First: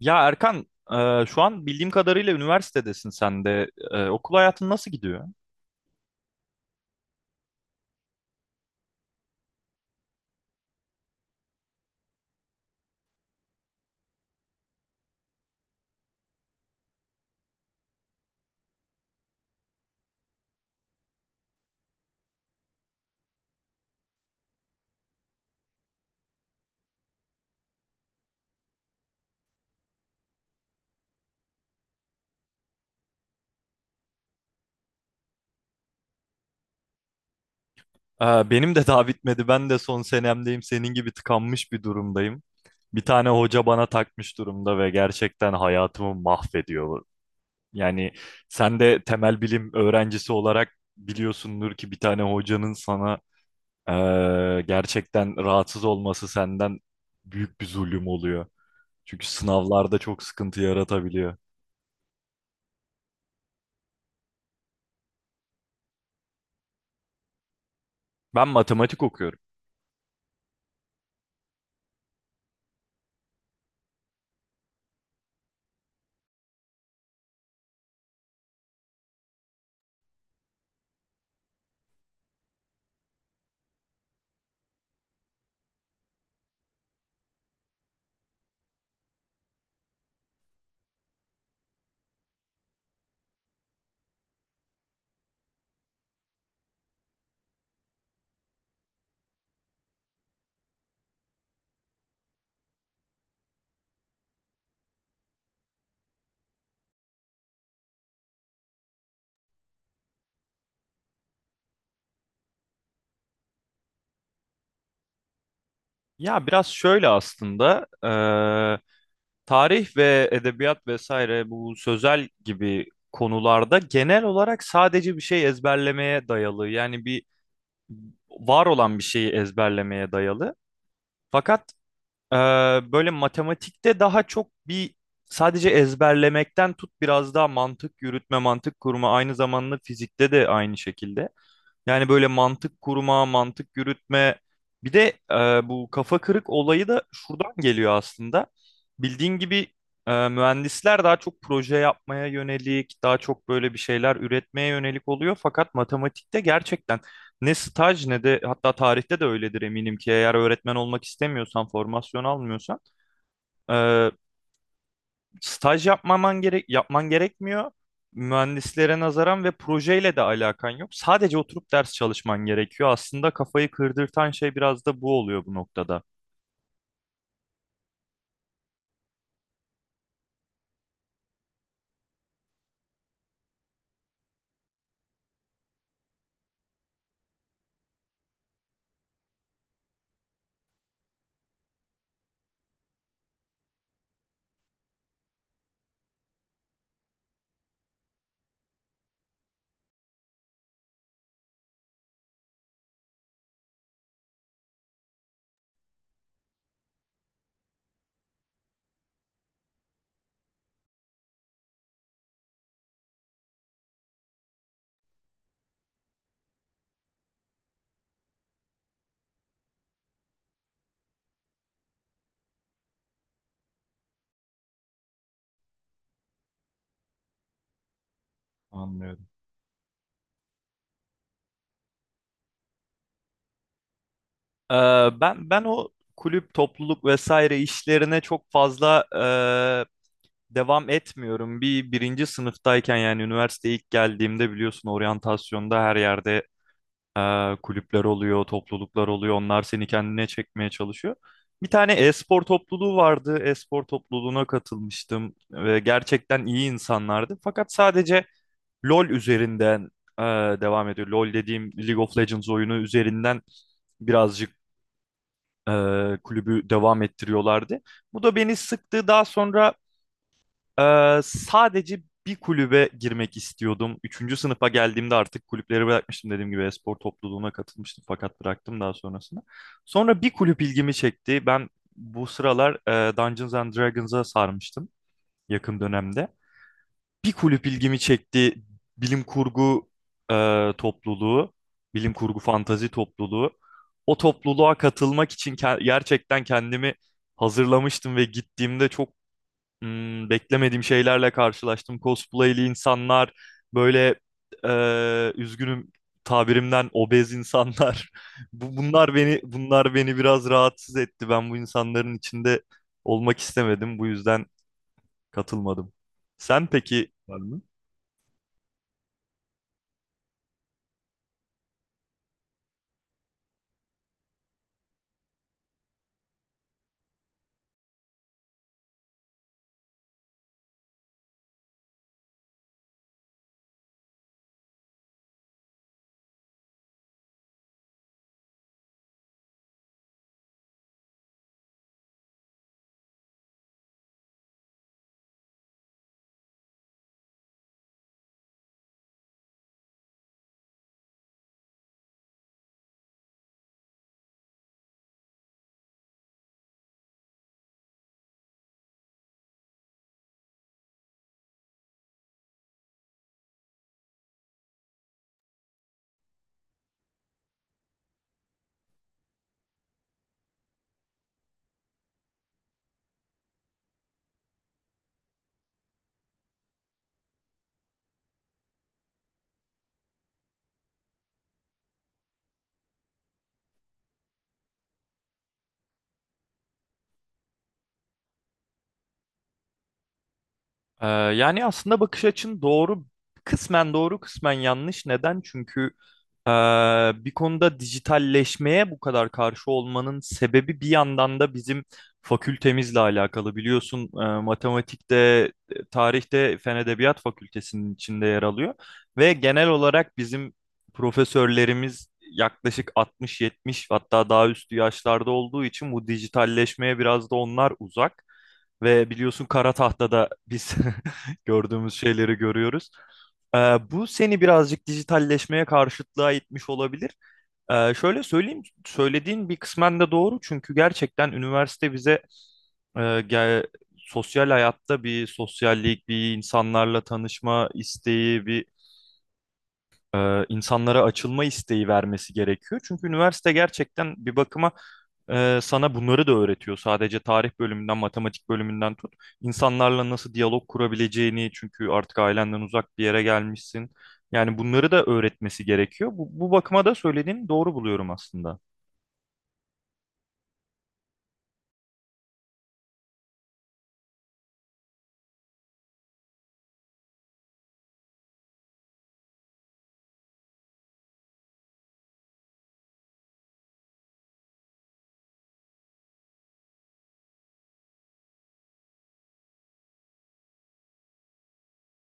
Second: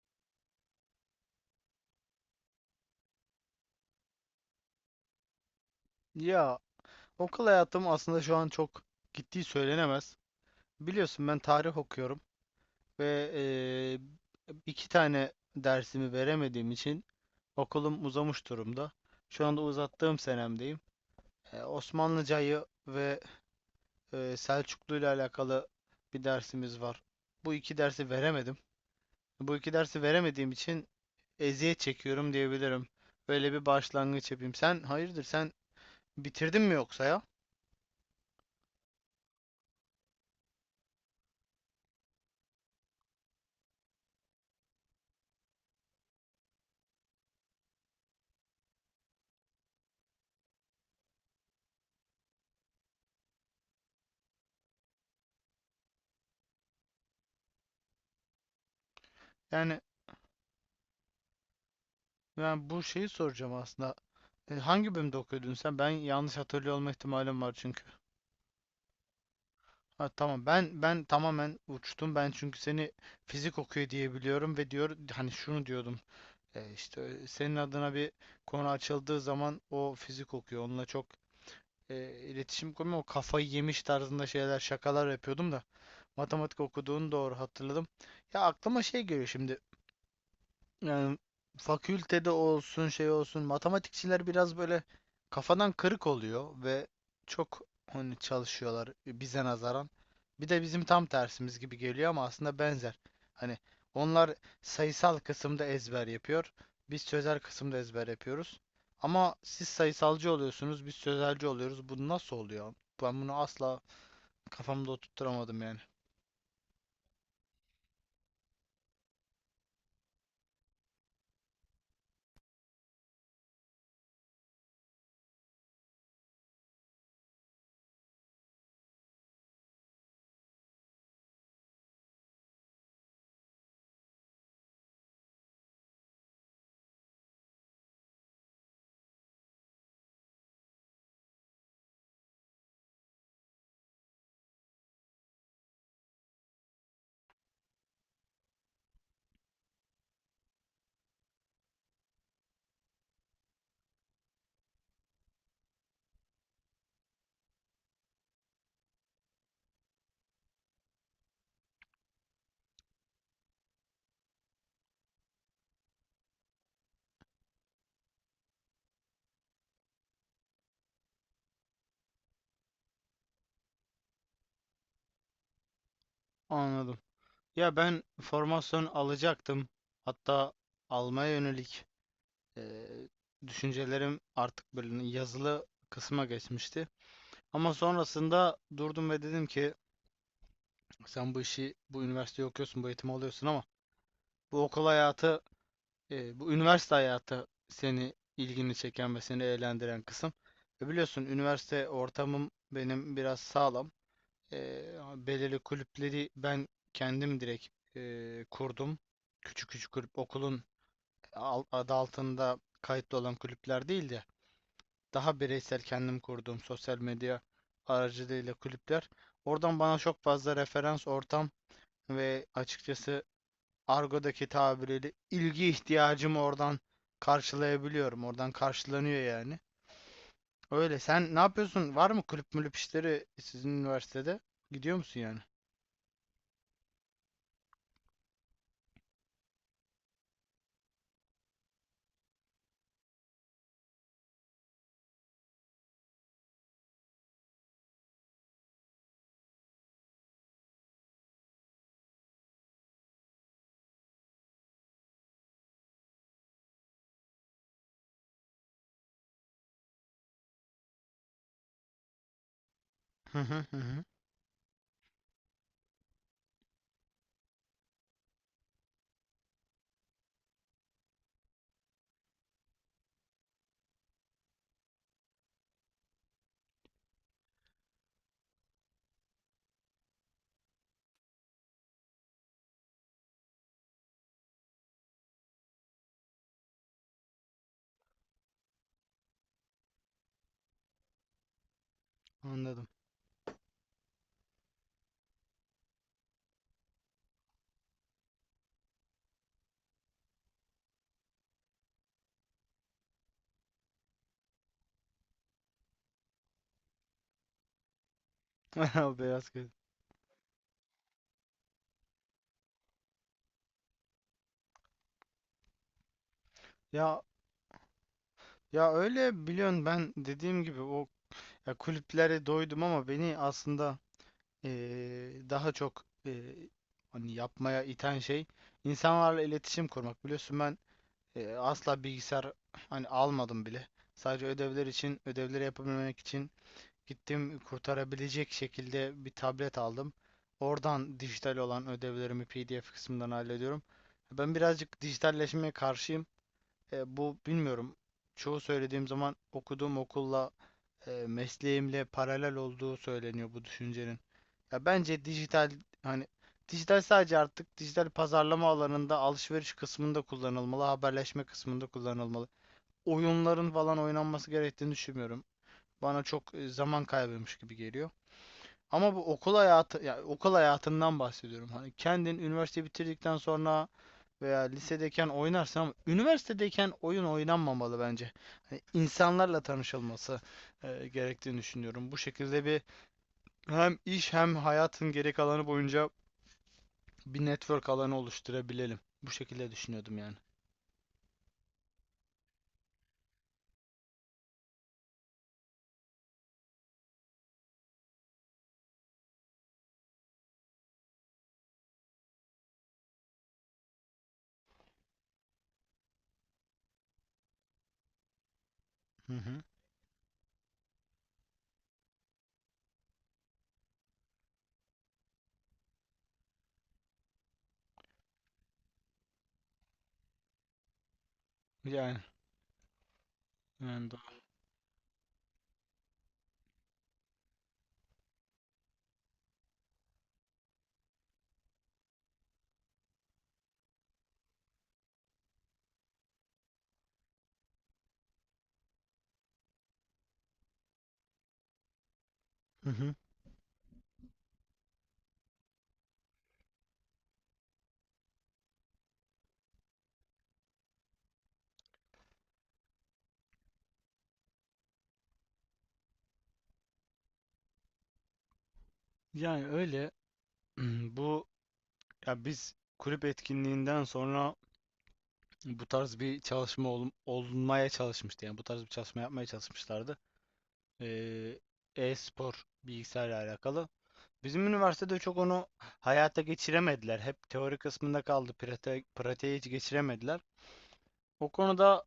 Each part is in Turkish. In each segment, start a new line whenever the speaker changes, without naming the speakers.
Ya Erkan, şu an bildiğim kadarıyla üniversitedesin sen de. Okul hayatın nasıl gidiyor?
Ya okul hayatım aslında şu an çok gittiği söylenemez. Biliyorsun ben tarih okuyorum ve iki tane dersimi veremediğim için okulum uzamış durumda. Şu anda uzattığım senemdeyim. Osmanlıcayı ve Selçuklu ile alakalı bir dersimiz var. Bu iki dersi veremedim. Bu iki dersi veremediğim için eziyet çekiyorum diyebilirim. Böyle bir başlangıç yapayım. Sen hayırdır, sen bitirdin mi yoksa ya?
Benim de daha bitmedi. Ben de son senemdeyim. Senin gibi tıkanmış bir durumdayım. Bir tane hoca bana takmış durumda ve gerçekten hayatımı mahvediyor. Yani sen de temel bilim öğrencisi olarak biliyorsundur ki bir tane hocanın sana gerçekten rahatsız olması senden büyük bir zulüm oluyor. Çünkü
Yani
sınavlarda çok sıkıntı yaratabiliyor.
ben bu şeyi soracağım aslında. E, hangi bölümde okuyordun sen? Ben yanlış hatırlıyor olma ihtimalim var çünkü.
Ben matematik okuyorum.
Ha, tamam, ben tamamen uçtum. Ben çünkü seni fizik okuyor diye biliyorum ve diyor hani şunu diyordum. E, işte senin adına bir konu açıldığı zaman o fizik okuyor. Onunla çok e, iletişim kurmuyor. O kafayı yemiş tarzında şeyler, şakalar yapıyordum da matematik okuduğunu doğru hatırladım. Ya aklıma şey geliyor şimdi. Yani fakültede olsun, şey olsun, matematikçiler biraz böyle kafadan kırık oluyor ve çok hani çalışıyorlar bize nazaran. Bir de bizim tam tersimiz gibi geliyor ama aslında benzer. Hani onlar sayısal kısımda ezber yapıyor. Biz sözel kısımda ezber yapıyoruz. Ama siz sayısalcı oluyorsunuz, biz sözelci oluyoruz. Bu nasıl oluyor? Ben bunu asla kafamda oturtturamadım yani.
Ya biraz şöyle aslında tarih ve edebiyat vesaire bu sözel gibi konularda genel olarak sadece bir şey ezberlemeye dayalı, yani bir var olan bir şeyi ezberlemeye dayalı. Fakat eee, böyle matematikte daha çok bir sadece ezberlemekten tut biraz daha mantık yürütme, mantık kurma, aynı zamanda fizikte de aynı şekilde. Yani böyle mantık kurma, mantık yürütme. Bir de bu kafa kırık olayı da şuradan geliyor aslında. Bildiğin gibi mühendisler daha çok proje yapmaya yönelik, daha çok böyle bir şeyler üretmeye yönelik oluyor. Fakat matematikte gerçekten ne staj ne de, hatta tarihte de öyledir eminim ki, eğer öğretmen olmak istemiyorsan, formasyon almıyorsan e, Staj yapmaman gerek yapman gerekmiyor. Mühendislere nazaran ve projeyle de alakan yok. Sadece oturup ders çalışman gerekiyor. Aslında kafayı kırdırtan şey biraz da bu oluyor bu noktada.
Anladım. Ya ben formasyon alacaktım. Hatta almaya yönelik Eee, düşüncelerim artık böyle yazılı kısma geçmişti. Ama sonrasında durdum ve dedim ki sen bu işi, bu üniversiteyi okuyorsun, bu eğitimi alıyorsun ama bu okul hayatı, bu üniversite hayatı seni ilgini çeken ve seni eğlendiren kısım. E biliyorsun üniversite ortamım benim biraz sağlam. Belirli kulüpleri ben kendim direkt kurdum. Küçük küçük kulüp, okulun adı altında kayıtlı olan kulüpler değil de daha bireysel kendim kurduğum sosyal medya aracılığıyla kulüpler. Oradan bana çok fazla referans ortam ve açıkçası argodaki tabiriyle ilgi ihtiyacımı oradan karşılayabiliyorum. Oradan karşılanıyor
Anlıyorum.
yani. Öyle. Sen ne yapıyorsun? Var mı kulüp mülüp işleri sizin üniversitede? Gidiyor
Ee,
musun yani?
ben o kulüp, topluluk vesaire işlerine çok fazla devam etmiyorum. Birinci sınıftayken, yani üniversiteye ilk geldiğimde, biliyorsun oryantasyonda her yerde kulüpler oluyor, topluluklar oluyor. Onlar seni kendine çekmeye çalışıyor. Bir tane e-spor topluluğu vardı. E-spor topluluğuna katılmıştım ve gerçekten iyi insanlardı. Fakat sadece LoL üzerinden e, devam ediyor. LoL dediğim League of Legends oyunu
Hı
üzerinden
hı hı hı.
birazcık e, kulübü devam ettiriyorlardı. Bu da beni sıktı. Daha sonra sadece bir kulübe girmek istiyordum. Üçüncü sınıfa geldiğimde artık kulüpleri bırakmıştım. Dediğim gibi spor topluluğuna katılmıştım fakat bıraktım daha sonrasında. Sonra bir kulüp ilgimi çekti. Ben bu sıralar Dungeons and Dragons'a sarmıştım yakın dönemde. Bir kulüp ilgimi çekti. Bilim kurgu topluluğu, bilim kurgu
Anladım.
fantazi topluluğu. O topluluğa katılmak için gerçekten kendimi hazırlamıştım ve gittiğimde çok beklemediğim şeylerle karşılaştım. Cosplay'li insanlar, böyle üzgünüm tabirimden, obez insanlar. Bu,
O
bunlar beni
beyaz göz.
bunlar beni biraz rahatsız etti. Ben bu insanların içinde olmak istemedim. Bu yüzden katılmadım. Sen peki
Ya ya öyle, biliyorsun ben dediğim gibi o ya kulüplere doydum ama beni aslında daha çok hani yapmaya iten şey insanlarla iletişim kurmak. Biliyorsun ben asla bilgisayar hani almadım bile. Sadece ödevler için, ödevleri yapabilmek için gittim kurtarabilecek şekilde bir tablet aldım. Oradan dijital olan ödevlerimi PDF kısmından hallediyorum. Ben birazcık dijitalleşmeye karşıyım. Bu bilmiyorum. Çoğu söylediğim zaman okuduğum okulla mesleğimle paralel olduğu söyleniyor bu düşüncenin. Ya bence dijital hani dijital sadece artık dijital pazarlama alanında, alışveriş kısmında kullanılmalı, haberleşme kısmında kullanılmalı. Oyunların falan oynanması gerektiğini düşünmüyorum. Bana çok zaman kaybıymış gibi geliyor. Ama bu okul hayatı, ya okul hayatından bahsediyorum. Hani kendin üniversite bitirdikten sonra veya lisedeyken oynarsın ama üniversitedeyken oyun oynanmamalı bence. Hani insanlarla tanışılması gerektiğini düşünüyorum. Bu şekilde bir hem iş hem hayatın geri kalanı boyunca bir network alanı oluşturabilelim. Bu şekilde düşünüyordum yani.
Yani aslında bakış açın doğru, kısmen doğru, kısmen yanlış. Neden? Çünkü ee, bir konuda dijitalleşmeye bu kadar karşı olmanın sebebi bir yandan da bizim fakültemizle alakalı. Biliyorsun matematikte, tarihte Fen Edebiyat Fakültesinin içinde yer alıyor.
Hı
Ve
hı.
genel olarak bizim profesörlerimiz yaklaşık 60-70, hatta daha üstü yaşlarda olduğu için bu dijitalleşmeye biraz da onlar uzak. Ve biliyorsun kara tahtada biz gördüğümüz
Yani,
şeyleri görüyoruz. Ee,
yani
bu
doğru.
seni birazcık dijitalleşmeye karşıtlığa itmiş olabilir. Şöyle söyleyeyim, söylediğin bir kısmen de doğru, çünkü gerçekten üniversite bize e, ge- sosyal hayatta bir sosyallik, bir insanlarla tanışma isteği, bir insanlara açılma isteği vermesi gerekiyor.
Hı
Çünkü
hı.
üniversite gerçekten bir bakıma sana bunları da öğretiyor. Sadece tarih bölümünden, matematik bölümünden tut. İnsanlarla nasıl diyalog kurabileceğini, çünkü artık ailenden uzak bir yere gelmişsin. Yani bunları da öğretmesi gerekiyor. Bu bakıma da söylediğini doğru buluyorum aslında.
Yani öyle bu ya biz kulüp etkinliğinden sonra bu tarz bir çalışma olmaya çalışmıştı. Yani bu tarz bir çalışma yapmaya çalışmışlardı. Ee, E-spor bilgisayarla alakalı. Bizim üniversitede çok onu hayata geçiremediler. Hep teori kısmında kaldı. Pratiğe hiç geçiremediler. O konuda,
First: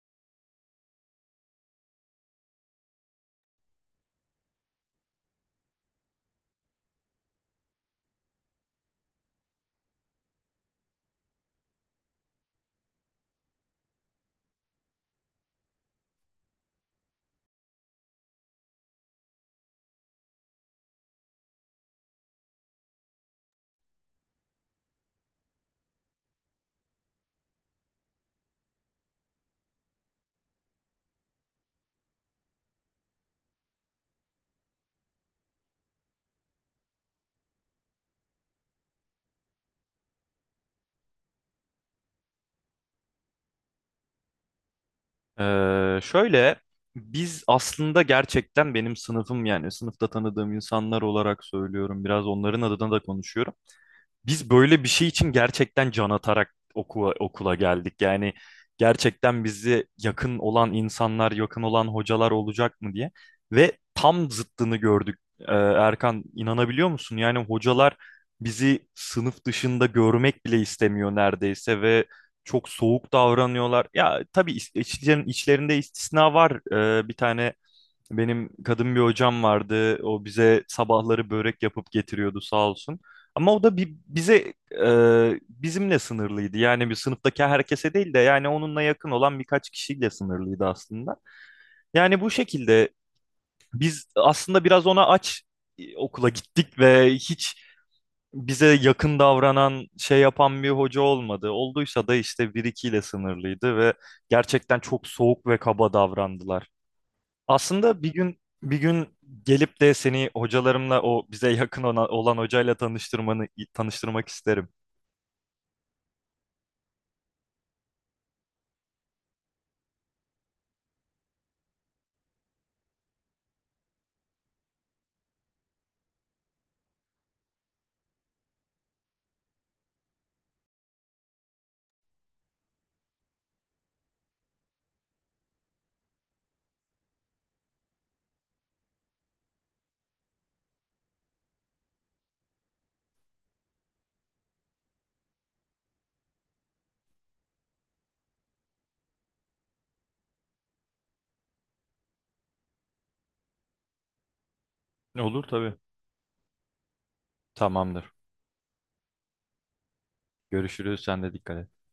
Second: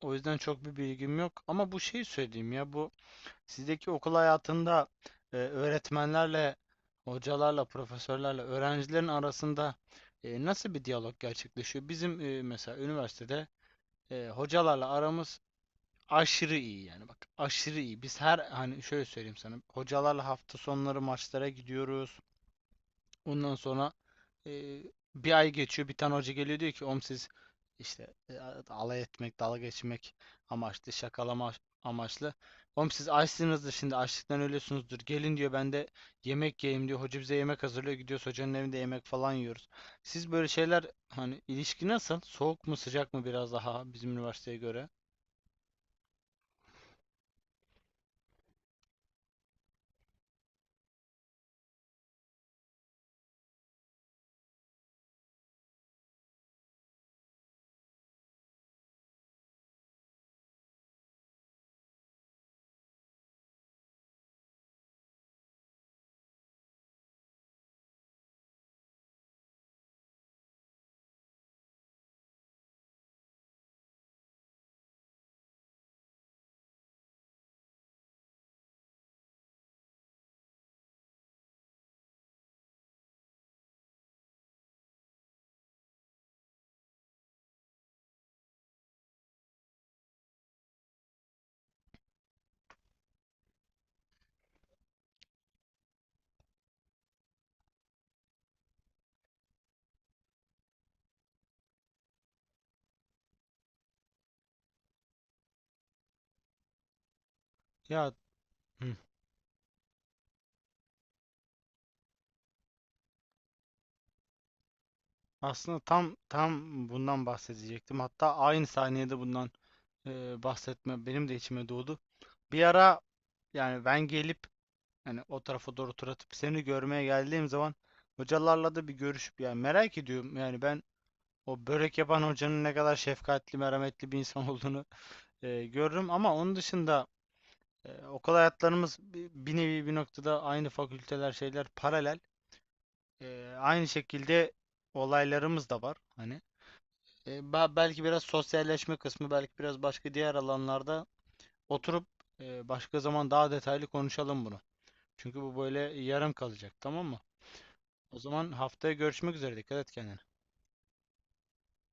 o yüzden çok bir bilgim yok. Ama bu şeyi söyleyeyim ya bu sizdeki okul hayatında öğretmenlerle, hocalarla, profesörlerle, öğrencilerin arasında nasıl bir diyalog gerçekleşiyor? Bizim mesela üniversitede hocalarla aramız aşırı iyi, yani bak aşırı iyi. Biz her hani şöyle söyleyeyim sana, hocalarla hafta sonları maçlara gidiyoruz. Ondan sonra e, bir ay geçiyor. Bir tane hoca geliyor diyor ki om siz işte alay etmek, dalga geçmek amaçlı, şakalama amaçlı. Oğlum siz açsınızdır şimdi, açlıktan ölüyorsunuzdur. Gelin diyor, ben de yemek yiyeyim diyor. Hoca bize yemek hazırlıyor. Gidiyoruz hocanın evinde yemek falan yiyoruz. Siz böyle şeyler, hani ilişki nasıl? Soğuk mu sıcak mı biraz daha bizim üniversiteye göre?
Şöyle, biz aslında gerçekten, benim sınıfım yani sınıfta tanıdığım insanlar olarak söylüyorum, biraz onların adına da konuşuyorum. Biz böyle bir şey için gerçekten can atarak okula geldik. Yani gerçekten bizi yakın olan insanlar, yakın olan hocalar olacak mı diye. Ve tam zıttını gördük. Erkan, inanabiliyor musun? Yani hocalar bizi sınıf dışında görmek bile istemiyor neredeyse ve çok soğuk davranıyorlar. Ya tabii içlerinde istisna var. Bir tane benim kadın bir hocam vardı. O bize sabahları börek yapıp getiriyordu sağ olsun. Ama o da bize bizimle sınırlıydı. Yani bir sınıftaki herkese değil de yani onunla yakın olan birkaç kişiyle sınırlıydı aslında. Yani bu şekilde biz aslında biraz ona aç okula gittik ve hiç bize yakın davranan, şey yapan bir hoca olmadı. Olduysa da işte bir ikiyle sınırlıydı ve gerçekten çok soğuk ve kaba davrandılar. Aslında bir
Ya
gün bir
hı,
gün gelip de seni hocalarımla, o bize yakın olan hocayla tanıştırmak isterim.
aslında tam bundan bahsedecektim. Hatta aynı saniyede bundan bahsetme benim de içime doğdu. Bir ara yani ben gelip hani o tarafa doğru tur atıp seni görmeye geldiğim zaman hocalarla da bir görüşüp yani merak ediyorum. Yani ben o börek yapan hocanın ne kadar şefkatli, merhametli bir insan olduğunu görürüm ama onun dışında okul hayatlarımız bir nevi bir noktada aynı, fakülteler şeyler paralel. E, aynı şekilde olaylarımız da var hani. E, belki biraz sosyalleşme kısmı, belki biraz başka diğer alanlarda oturup başka zaman daha detaylı konuşalım bunu. Çünkü
Olur
bu
tabii.
böyle yarım kalacak, tamam mı?
Tamamdır.
O zaman haftaya görüşmek üzere. Dikkat et kendine.
Görüşürüz. Sen de dikkat et.